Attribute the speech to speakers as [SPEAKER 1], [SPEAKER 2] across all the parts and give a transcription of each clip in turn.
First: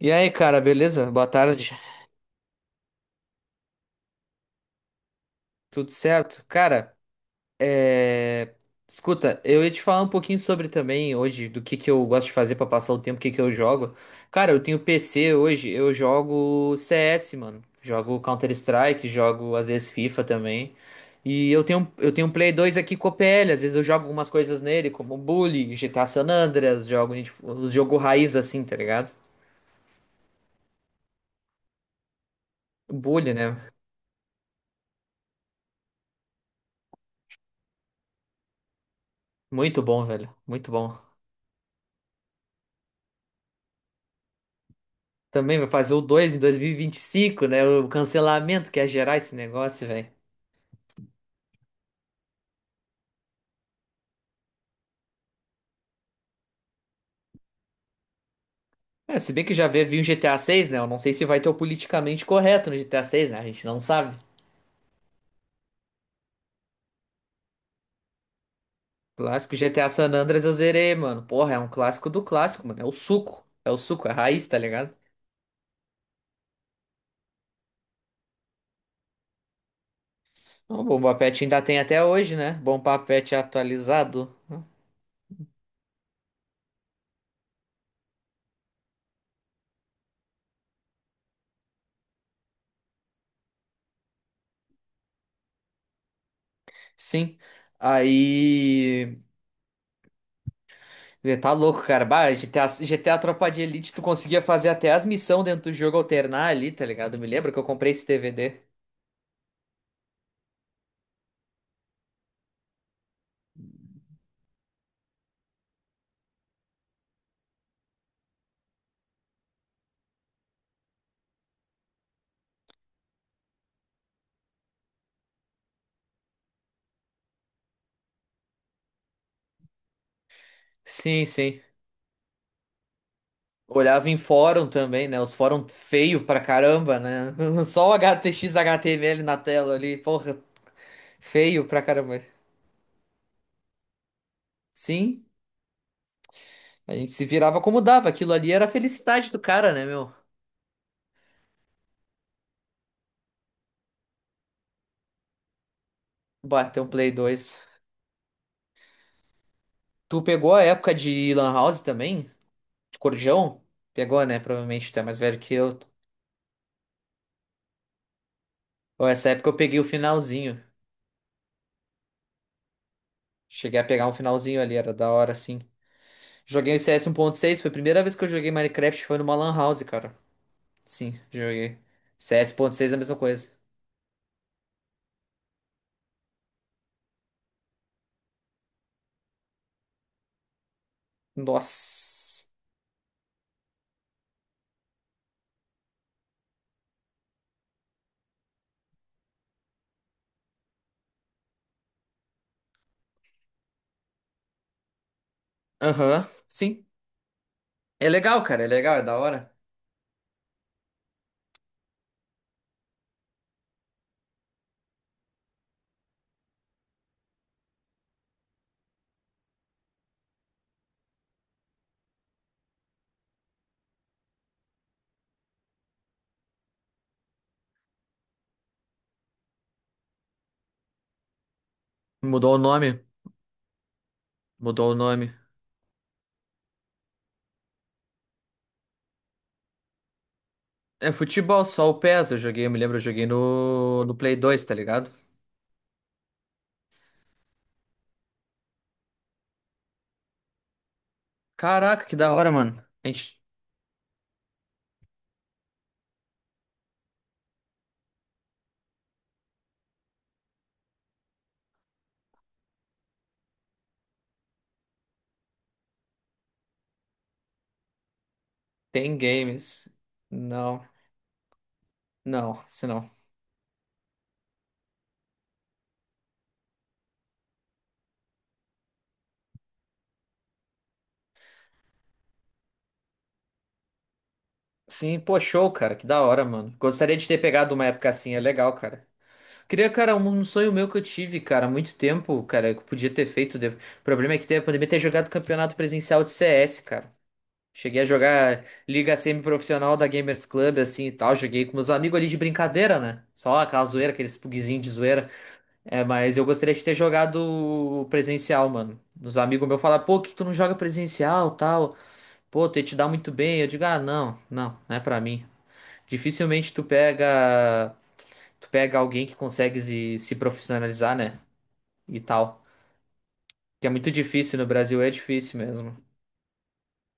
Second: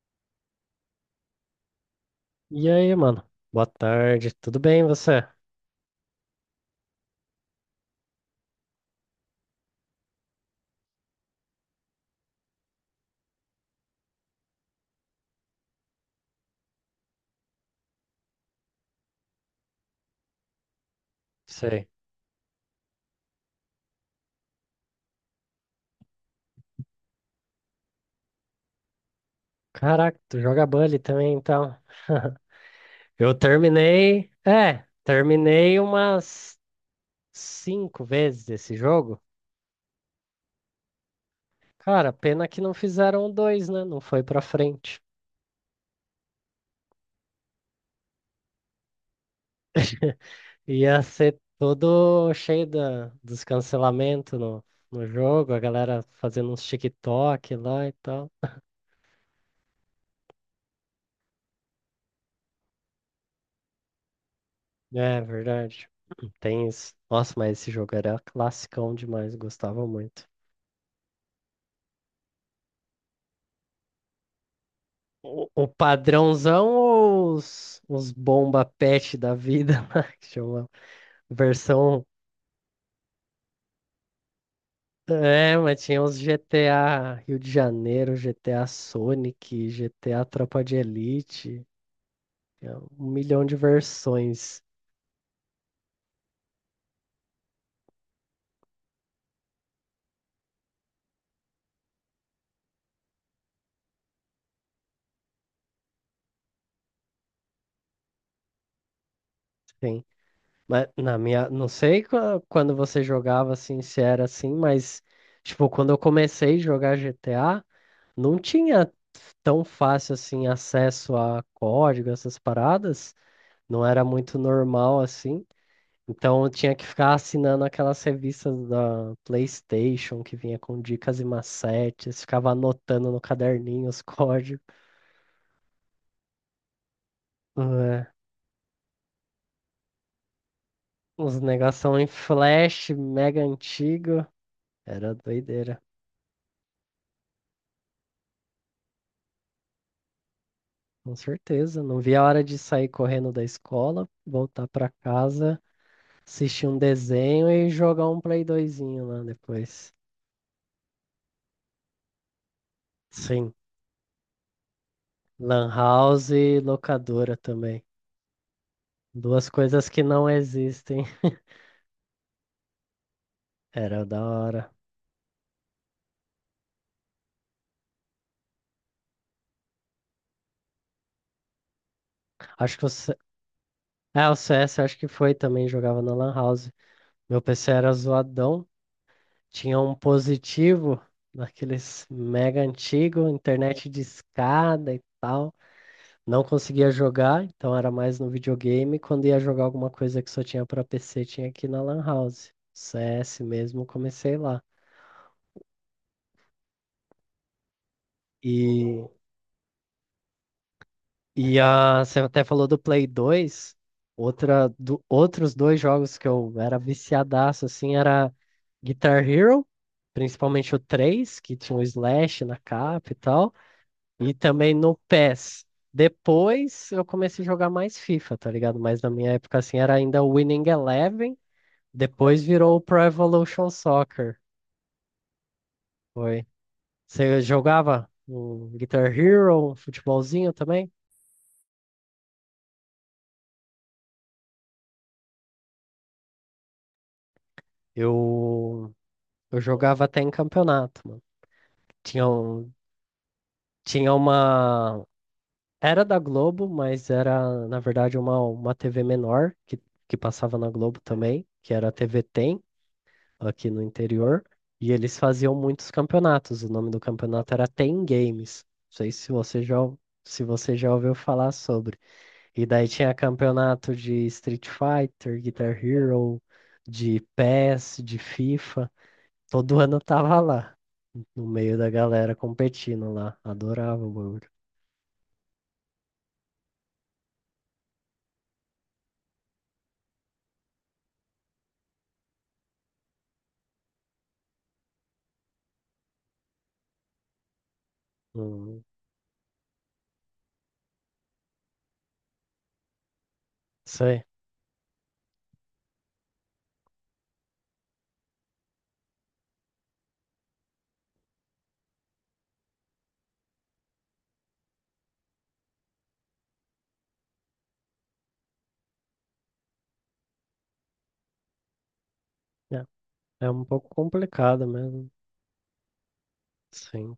[SPEAKER 1] E aí, cara, beleza? Boa tarde.
[SPEAKER 2] E aí, mano? Boa tarde, tudo bem você?
[SPEAKER 1] Tudo certo? Cara, é... escuta, eu ia te falar um pouquinho sobre também hoje do que eu gosto de fazer pra passar o tempo, o que que eu jogo. Cara, eu tenho PC hoje, eu jogo CS, mano. Jogo Counter-Strike, jogo às vezes FIFA também. E eu
[SPEAKER 2] Sei.
[SPEAKER 1] tenho, eu tenho um Play 2 aqui com o PL, às vezes eu jogo algumas coisas nele, como Bully, GTA San Andreas, jogo, os jogo raiz assim, tá ligado?
[SPEAKER 2] Caraca, tu joga Bully também então.
[SPEAKER 1] Bully,
[SPEAKER 2] Eu
[SPEAKER 1] né?
[SPEAKER 2] terminei, terminei umas cinco vezes esse jogo.
[SPEAKER 1] Muito bom, velho. Muito bom.
[SPEAKER 2] Cara, pena que não fizeram dois, né? Não foi pra frente.
[SPEAKER 1] Também vai fazer o 2 em dois mil e vinte e cinco, né? O cancelamento que ia gerar esse negócio, velho.
[SPEAKER 2] Ia ser todo cheio dos cancelamentos no jogo, a galera fazendo uns TikTok lá e tal.
[SPEAKER 1] É, se bem que já veio vir o GTA 6, né? Eu não sei se vai ter o politicamente correto no GTA 6, né? A gente não sabe.
[SPEAKER 2] É, verdade. Tem isso. Nossa, mas esse jogo era classicão demais,
[SPEAKER 1] Clássico
[SPEAKER 2] gostava
[SPEAKER 1] GTA San
[SPEAKER 2] muito.
[SPEAKER 1] Andreas eu zerei, mano. Porra, é um clássico do clássico, mano. É o suco. É o suco, é a raiz, tá ligado?
[SPEAKER 2] O padrãozão ou os bomba pet da vida, lá, que chama
[SPEAKER 1] O Bomba Pet ainda tem até
[SPEAKER 2] versão.
[SPEAKER 1] hoje, né? Bomba Pet atualizado.
[SPEAKER 2] É, mas tinha os GTA Rio de Janeiro, GTA Sonic, GTA Tropa de Elite, é um milhão de versões,
[SPEAKER 1] Sim. Aí. Você tá louco, cara. Bah, GTA Tropa de Elite, tu conseguia fazer até as missões dentro do jogo alternar ali, tá ligado? Me lembro que eu comprei esse DVD.
[SPEAKER 2] sim. Mas na minha, não sei quando você jogava assim, se era assim, mas tipo, quando eu comecei a jogar GTA, não tinha tão fácil assim acesso a código, essas paradas. Não era muito normal assim. Então eu tinha que ficar assinando aquelas revistas da PlayStation que vinha com dicas e
[SPEAKER 1] Sim, sim.
[SPEAKER 2] macetes, ficava anotando no caderninho os
[SPEAKER 1] Olhava em
[SPEAKER 2] códigos.
[SPEAKER 1] fórum também, né? Os fórum feio pra caramba, né? Só o
[SPEAKER 2] É,
[SPEAKER 1] HTX HTML na tela ali, porra,
[SPEAKER 2] uns
[SPEAKER 1] feio pra
[SPEAKER 2] negação em
[SPEAKER 1] caramba.
[SPEAKER 2] flash, mega antigo. Era
[SPEAKER 1] Sim,
[SPEAKER 2] doideira,
[SPEAKER 1] a gente se virava como dava. Aquilo ali era a felicidade do cara, né, meu?
[SPEAKER 2] com certeza. Não via a hora de sair correndo da escola, voltar pra casa, assistir um
[SPEAKER 1] Bateu um Play
[SPEAKER 2] desenho
[SPEAKER 1] dois
[SPEAKER 2] e jogar um Play doisinho lá depois.
[SPEAKER 1] Tu pegou a época de Lan House também? De
[SPEAKER 2] Sim,
[SPEAKER 1] Corujão? Pegou, né? Provavelmente tu é mais velho que
[SPEAKER 2] Lan
[SPEAKER 1] eu.
[SPEAKER 2] House e locadora também.
[SPEAKER 1] Bom, essa época
[SPEAKER 2] Duas
[SPEAKER 1] eu peguei o
[SPEAKER 2] coisas que não
[SPEAKER 1] finalzinho.
[SPEAKER 2] existem.
[SPEAKER 1] Cheguei a
[SPEAKER 2] Era
[SPEAKER 1] pegar um
[SPEAKER 2] da
[SPEAKER 1] finalzinho
[SPEAKER 2] hora.
[SPEAKER 1] ali, era da hora, sim. Joguei o CS seis foi a primeira vez que eu joguei Minecraft, foi numa Lan House, cara. Sim, joguei. CS
[SPEAKER 2] Acho que o
[SPEAKER 1] 1.6 é a mesma
[SPEAKER 2] C...
[SPEAKER 1] coisa.
[SPEAKER 2] É, o CS acho que foi também, jogava na Lan House. Meu PC era zoadão, tinha um positivo, daqueles
[SPEAKER 1] Nossa.
[SPEAKER 2] mega antigo, internet de escada e tal. Não conseguia jogar, então era mais no videogame. Quando ia jogar alguma coisa que só tinha pra PC, tinha aqui na Lan House. CS mesmo, comecei lá.
[SPEAKER 1] Aham, sim. É legal, cara, é legal, é
[SPEAKER 2] E
[SPEAKER 1] da hora.
[SPEAKER 2] Você até falou do Play 2 outros dois jogos que eu era viciadaço, assim, era Guitar Hero, principalmente o 3 que tinha o Slash na capa e tal, e também no PES. Depois eu comecei a jogar mais FIFA, tá ligado? Mas na minha época, assim, era ainda o Winning Eleven, depois
[SPEAKER 1] Mudou o
[SPEAKER 2] virou o Pro
[SPEAKER 1] nome,
[SPEAKER 2] Evolution Soccer,
[SPEAKER 1] mudou o nome.
[SPEAKER 2] foi. Você jogava um Guitar Hero, um futebolzinho também?
[SPEAKER 1] É futebol, só o PES eu joguei, eu me lembro, eu joguei no Play 2 tá ligado?
[SPEAKER 2] Eu... Eu jogava até em campeonato, mano.
[SPEAKER 1] Caraca, que
[SPEAKER 2] Tinha,
[SPEAKER 1] da hora,
[SPEAKER 2] um,
[SPEAKER 1] mano. A gente
[SPEAKER 2] tinha uma. Era da Globo, mas era, na verdade, uma TV menor que passava na Globo também, que era a TV Tem, aqui no interior. E eles faziam muitos campeonatos. O nome do campeonato era Tem Games. Não sei
[SPEAKER 1] tem
[SPEAKER 2] se você já,
[SPEAKER 1] games.
[SPEAKER 2] ou- se você
[SPEAKER 1] Não,
[SPEAKER 2] já ouviu falar sobre.
[SPEAKER 1] não,
[SPEAKER 2] E
[SPEAKER 1] isso
[SPEAKER 2] daí
[SPEAKER 1] não.
[SPEAKER 2] tinha campeonato de Street Fighter, Guitar Hero, de PES, de FIFA. Todo ano eu tava lá, no meio da galera competindo lá. Adorava o bagulho.
[SPEAKER 1] Sim, pô, show, cara. Que da hora, mano. Gostaria de ter pegado uma época assim, é legal, cara. Queria, cara, um sonho meu que eu tive, cara, há muito tempo, cara, que eu podia ter feito. O problema é que teve a pandemia ter jogado campeonato presencial de CS, cara. Cheguei a jogar
[SPEAKER 2] Hum,
[SPEAKER 1] liga semi-profissional da Gamers Club, assim e tal. Joguei com meus amigos ali de brincadeira, né? Só aquela zoeira,
[SPEAKER 2] sei.
[SPEAKER 1] aqueles pugzinhos de zoeira. É, mas eu gostaria de ter jogado presencial, mano. Os amigos meus falam, pô, por que tu não joga presencial, tal. Pô, tu ia te dar muito bem. Eu digo, ah, não, não, não é pra mim. Dificilmente tu pega alguém que consegue se profissionalizar, né? E tal.
[SPEAKER 2] É, é um
[SPEAKER 1] Que
[SPEAKER 2] pouco
[SPEAKER 1] é muito difícil no
[SPEAKER 2] complicado
[SPEAKER 1] Brasil, é
[SPEAKER 2] mesmo.
[SPEAKER 1] difícil mesmo.
[SPEAKER 2] Sim.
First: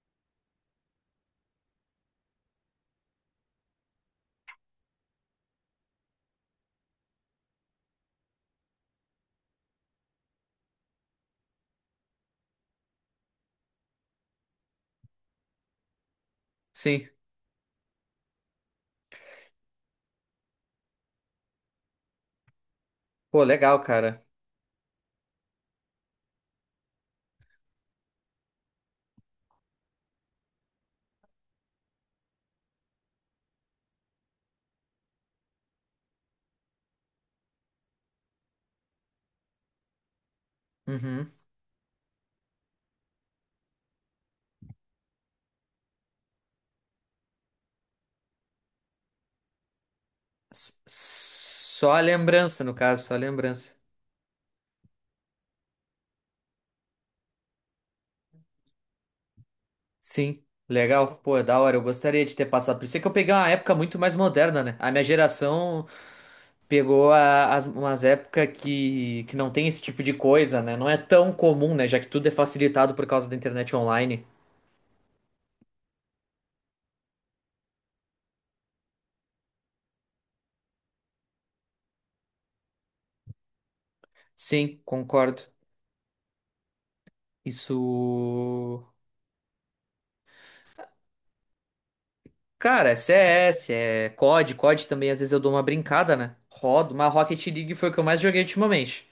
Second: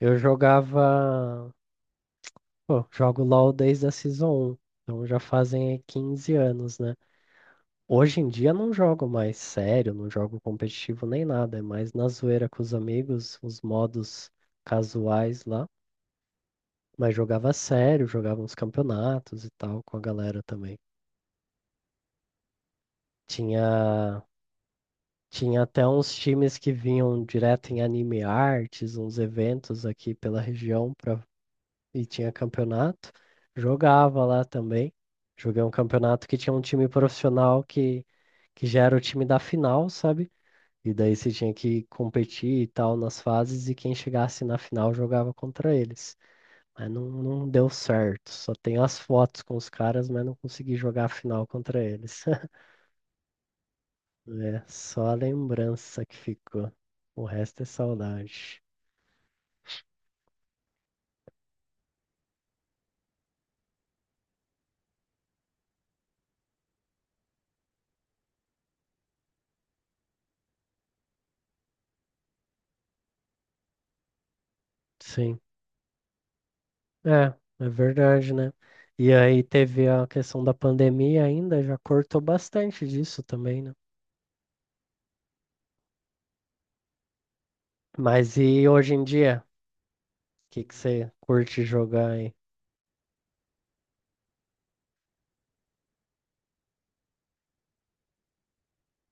[SPEAKER 2] Eu jogava. Pô, jogo LOL desde a Season um. Então já fazem aí 15 anos, né? Hoje em dia não jogo mais sério, não jogo competitivo nem nada. É mais na zoeira com os amigos, os modos casuais lá.
[SPEAKER 1] Sim.
[SPEAKER 2] Mas jogava sério, jogava uns campeonatos e tal com a galera também.
[SPEAKER 1] Pô,
[SPEAKER 2] Tinha
[SPEAKER 1] legal, cara.
[SPEAKER 2] Tinha até uns times que vinham direto em Anime Artes, uns eventos aqui pela região pra... e tinha campeonato. Jogava lá também. Joguei um campeonato que tinha um time profissional que já era o time da final, sabe? E daí você
[SPEAKER 1] Uhum.
[SPEAKER 2] tinha que competir e tal nas fases e quem chegasse na final jogava contra eles. Mas não deu certo. Só tenho as fotos com os caras, mas não consegui jogar a final contra
[SPEAKER 1] Só a
[SPEAKER 2] eles.
[SPEAKER 1] lembrança, no caso, só a lembrança.
[SPEAKER 2] É só a lembrança que ficou. O resto é saudade.
[SPEAKER 1] Sim. Legal, pô, é da hora. Eu gostaria de ter passado por isso. É que eu peguei uma época muito mais moderna, né? A minha geração pegou as, umas épocas que, não tem esse tipo de coisa, né? Não é tão comum, né? Já que tudo é facilitado por causa da internet online.
[SPEAKER 2] Sim, é, é verdade, né? E aí teve a questão da pandemia ainda, já cortou bastante disso também, né?
[SPEAKER 1] Sim, concordo. Isso.
[SPEAKER 2] Mas e hoje em dia? O que que você curte jogar aí?
[SPEAKER 1] Cara, é CS é COD também às vezes eu dou uma brincada, né? Rodo, mas Rocket League foi o que eu mais joguei ultimamente.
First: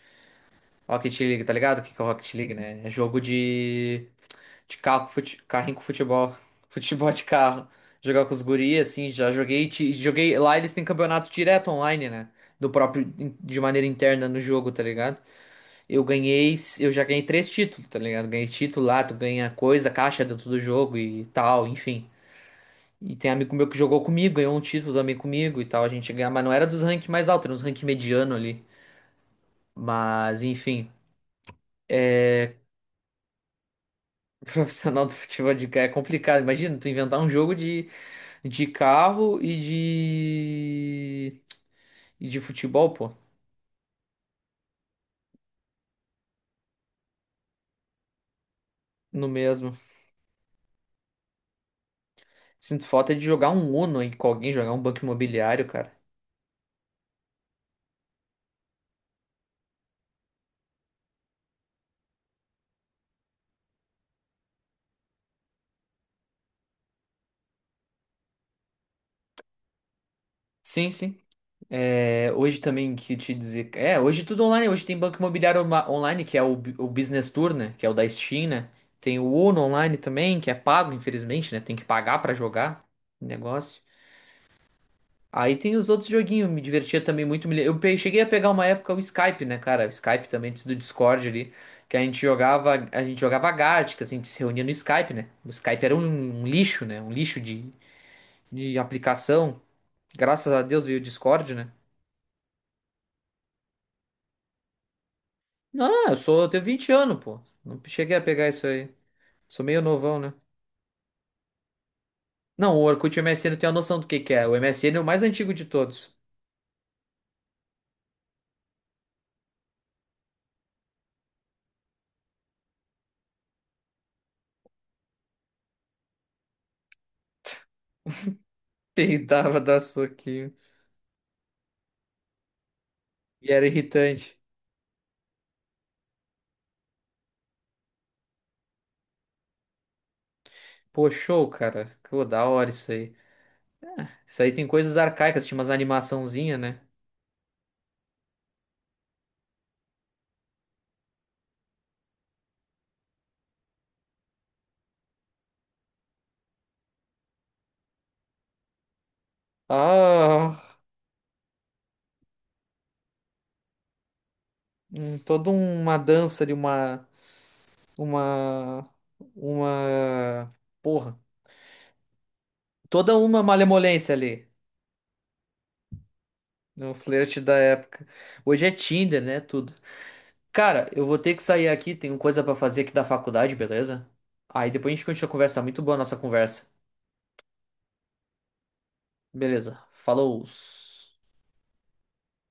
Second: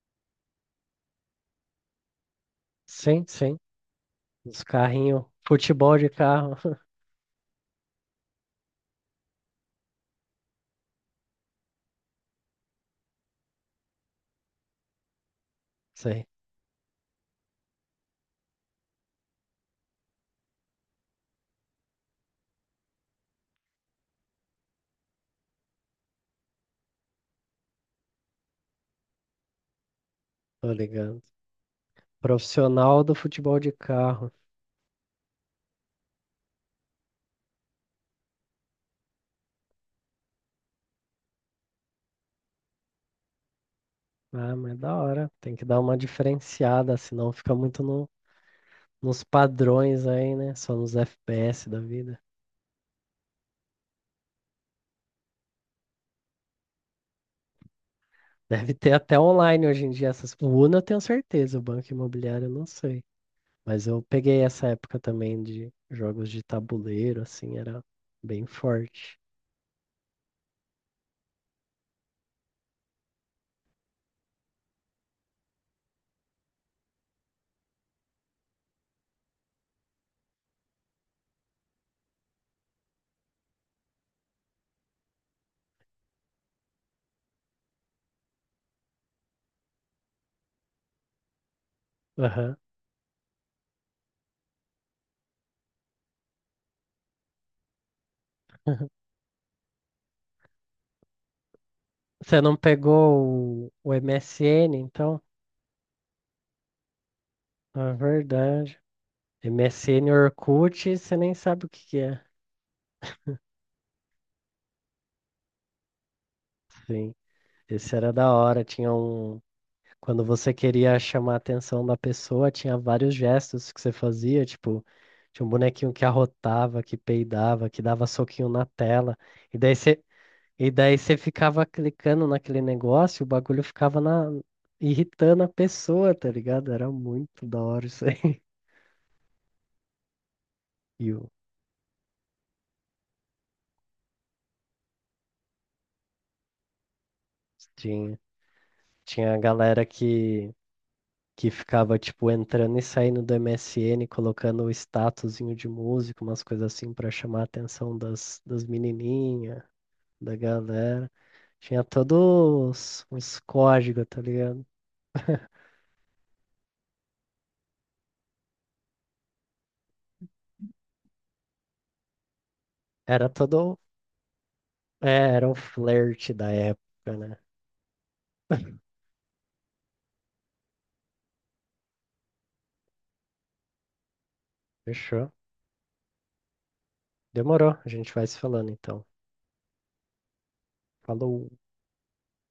[SPEAKER 1] Rocket League, tá ligado? O que que é Rocket League, né? É jogo
[SPEAKER 2] Sim, sim.
[SPEAKER 1] de,
[SPEAKER 2] Os
[SPEAKER 1] carro, com
[SPEAKER 2] carrinhos,
[SPEAKER 1] carrinho com
[SPEAKER 2] futebol de
[SPEAKER 1] futebol.
[SPEAKER 2] carro.
[SPEAKER 1] Futebol de carro. Jogar com os guris, assim, já joguei. Joguei. Lá eles têm campeonato direto online, né? Do próprio. De maneira interna no jogo, tá ligado? Eu
[SPEAKER 2] Sei,
[SPEAKER 1] ganhei. Eu já ganhei três títulos, tá ligado? Ganhei título lá, tu ganha coisa, caixa dentro do jogo e tal, enfim. E tem amigo meu que jogou comigo, ganhou um título também comigo e tal. A gente ganhava, mas não era dos ranks mais altos, era uns ranking mediano ali. Mas,
[SPEAKER 2] tô
[SPEAKER 1] enfim,
[SPEAKER 2] ligando.
[SPEAKER 1] é
[SPEAKER 2] Profissional do futebol de carro.
[SPEAKER 1] profissional do futebol de carro é complicado. Imagina, tu inventar um jogo de, carro e de futebol, pô,
[SPEAKER 2] Ah, mas da hora. Tem que dar uma diferenciada, senão fica muito no nos
[SPEAKER 1] no mesmo.
[SPEAKER 2] padrões aí, né? Só nos FPS da vida.
[SPEAKER 1] Sinto falta de jogar um Uno aí com alguém, jogar um banco imobiliário, cara.
[SPEAKER 2] Deve ter até online hoje em dia essas. O Uno eu tenho certeza, o Banco Imobiliário eu não sei. Mas eu peguei essa época também de jogos de tabuleiro, assim, era bem forte.
[SPEAKER 1] Sim, sim. É, hoje também que te dizer. É, hoje tudo online. Hoje tem Banco Imobiliário Online, que é o Business Tour, né? Que é o da Steam, né? Tem o Uno Online também, que é pago, infelizmente, né? Tem que pagar pra jogar o negócio. Aí tem os outros joguinhos, me divertia também muito. Cheguei a pegar uma época o Skype, né, cara? O Skype também, antes do Discord ali, que
[SPEAKER 2] Aham.
[SPEAKER 1] a gente jogava Gartic, assim, a gente se reunia no Skype, né? O Skype era um lixo, né? Um lixo de, aplicação. Graças a Deus veio o Discord, né?
[SPEAKER 2] Você não pegou o MSN, então?
[SPEAKER 1] Não, eu sou, eu tenho 20 anos, pô. Não
[SPEAKER 2] Na
[SPEAKER 1] cheguei a pegar isso
[SPEAKER 2] verdade.
[SPEAKER 1] aí. Sou meio
[SPEAKER 2] MSN
[SPEAKER 1] novão, né?
[SPEAKER 2] Orkut, você nem sabe o que que é.
[SPEAKER 1] Não, o Orkut e o MSN tem a noção do que é. O M S MSN é o mais antigo de todos.
[SPEAKER 2] Sim. Esse era da hora. Quando você queria chamar a atenção da pessoa, tinha vários gestos que você fazia, tipo, tinha um bonequinho que arrotava, que peidava, que dava soquinho na tela.
[SPEAKER 1] E
[SPEAKER 2] E
[SPEAKER 1] dava
[SPEAKER 2] daí
[SPEAKER 1] da
[SPEAKER 2] você,
[SPEAKER 1] soquinho.
[SPEAKER 2] e daí você ficava clicando naquele negócio, o
[SPEAKER 1] E
[SPEAKER 2] bagulho
[SPEAKER 1] era
[SPEAKER 2] ficava
[SPEAKER 1] irritante.
[SPEAKER 2] irritando a pessoa, tá ligado? Era muito da hora isso aí.
[SPEAKER 1] Pô,
[SPEAKER 2] E o-
[SPEAKER 1] show, cara. Pô, da hora isso aí. Isso aí tem coisas arcaicas, tinha umas animaçãozinha, né?
[SPEAKER 2] Tinha, tinha a galera que ficava, tipo, entrando e saindo do MSN, colocando o statusinho de música, umas coisas assim, pra chamar a atenção das menininhas da
[SPEAKER 1] Ah,
[SPEAKER 2] galera. Tinha todos uns códigos, tá ligado?
[SPEAKER 1] toda uma dança de uma, uma, porra, toda
[SPEAKER 2] Era
[SPEAKER 1] uma
[SPEAKER 2] todo.
[SPEAKER 1] malemolência ali
[SPEAKER 2] É, era o flerte da
[SPEAKER 1] no
[SPEAKER 2] época, né?
[SPEAKER 1] flerte da época. Hoje é Tinder, né? Tudo. Cara, eu vou ter que sair aqui, tenho coisa pra fazer aqui da faculdade, beleza? Aí depois a gente continua
[SPEAKER 2] Fechou?
[SPEAKER 1] a conversa. Muito boa a nossa conversa.
[SPEAKER 2] Demorou. A gente vai se falando então.
[SPEAKER 1] Beleza, falou.
[SPEAKER 2] Falou.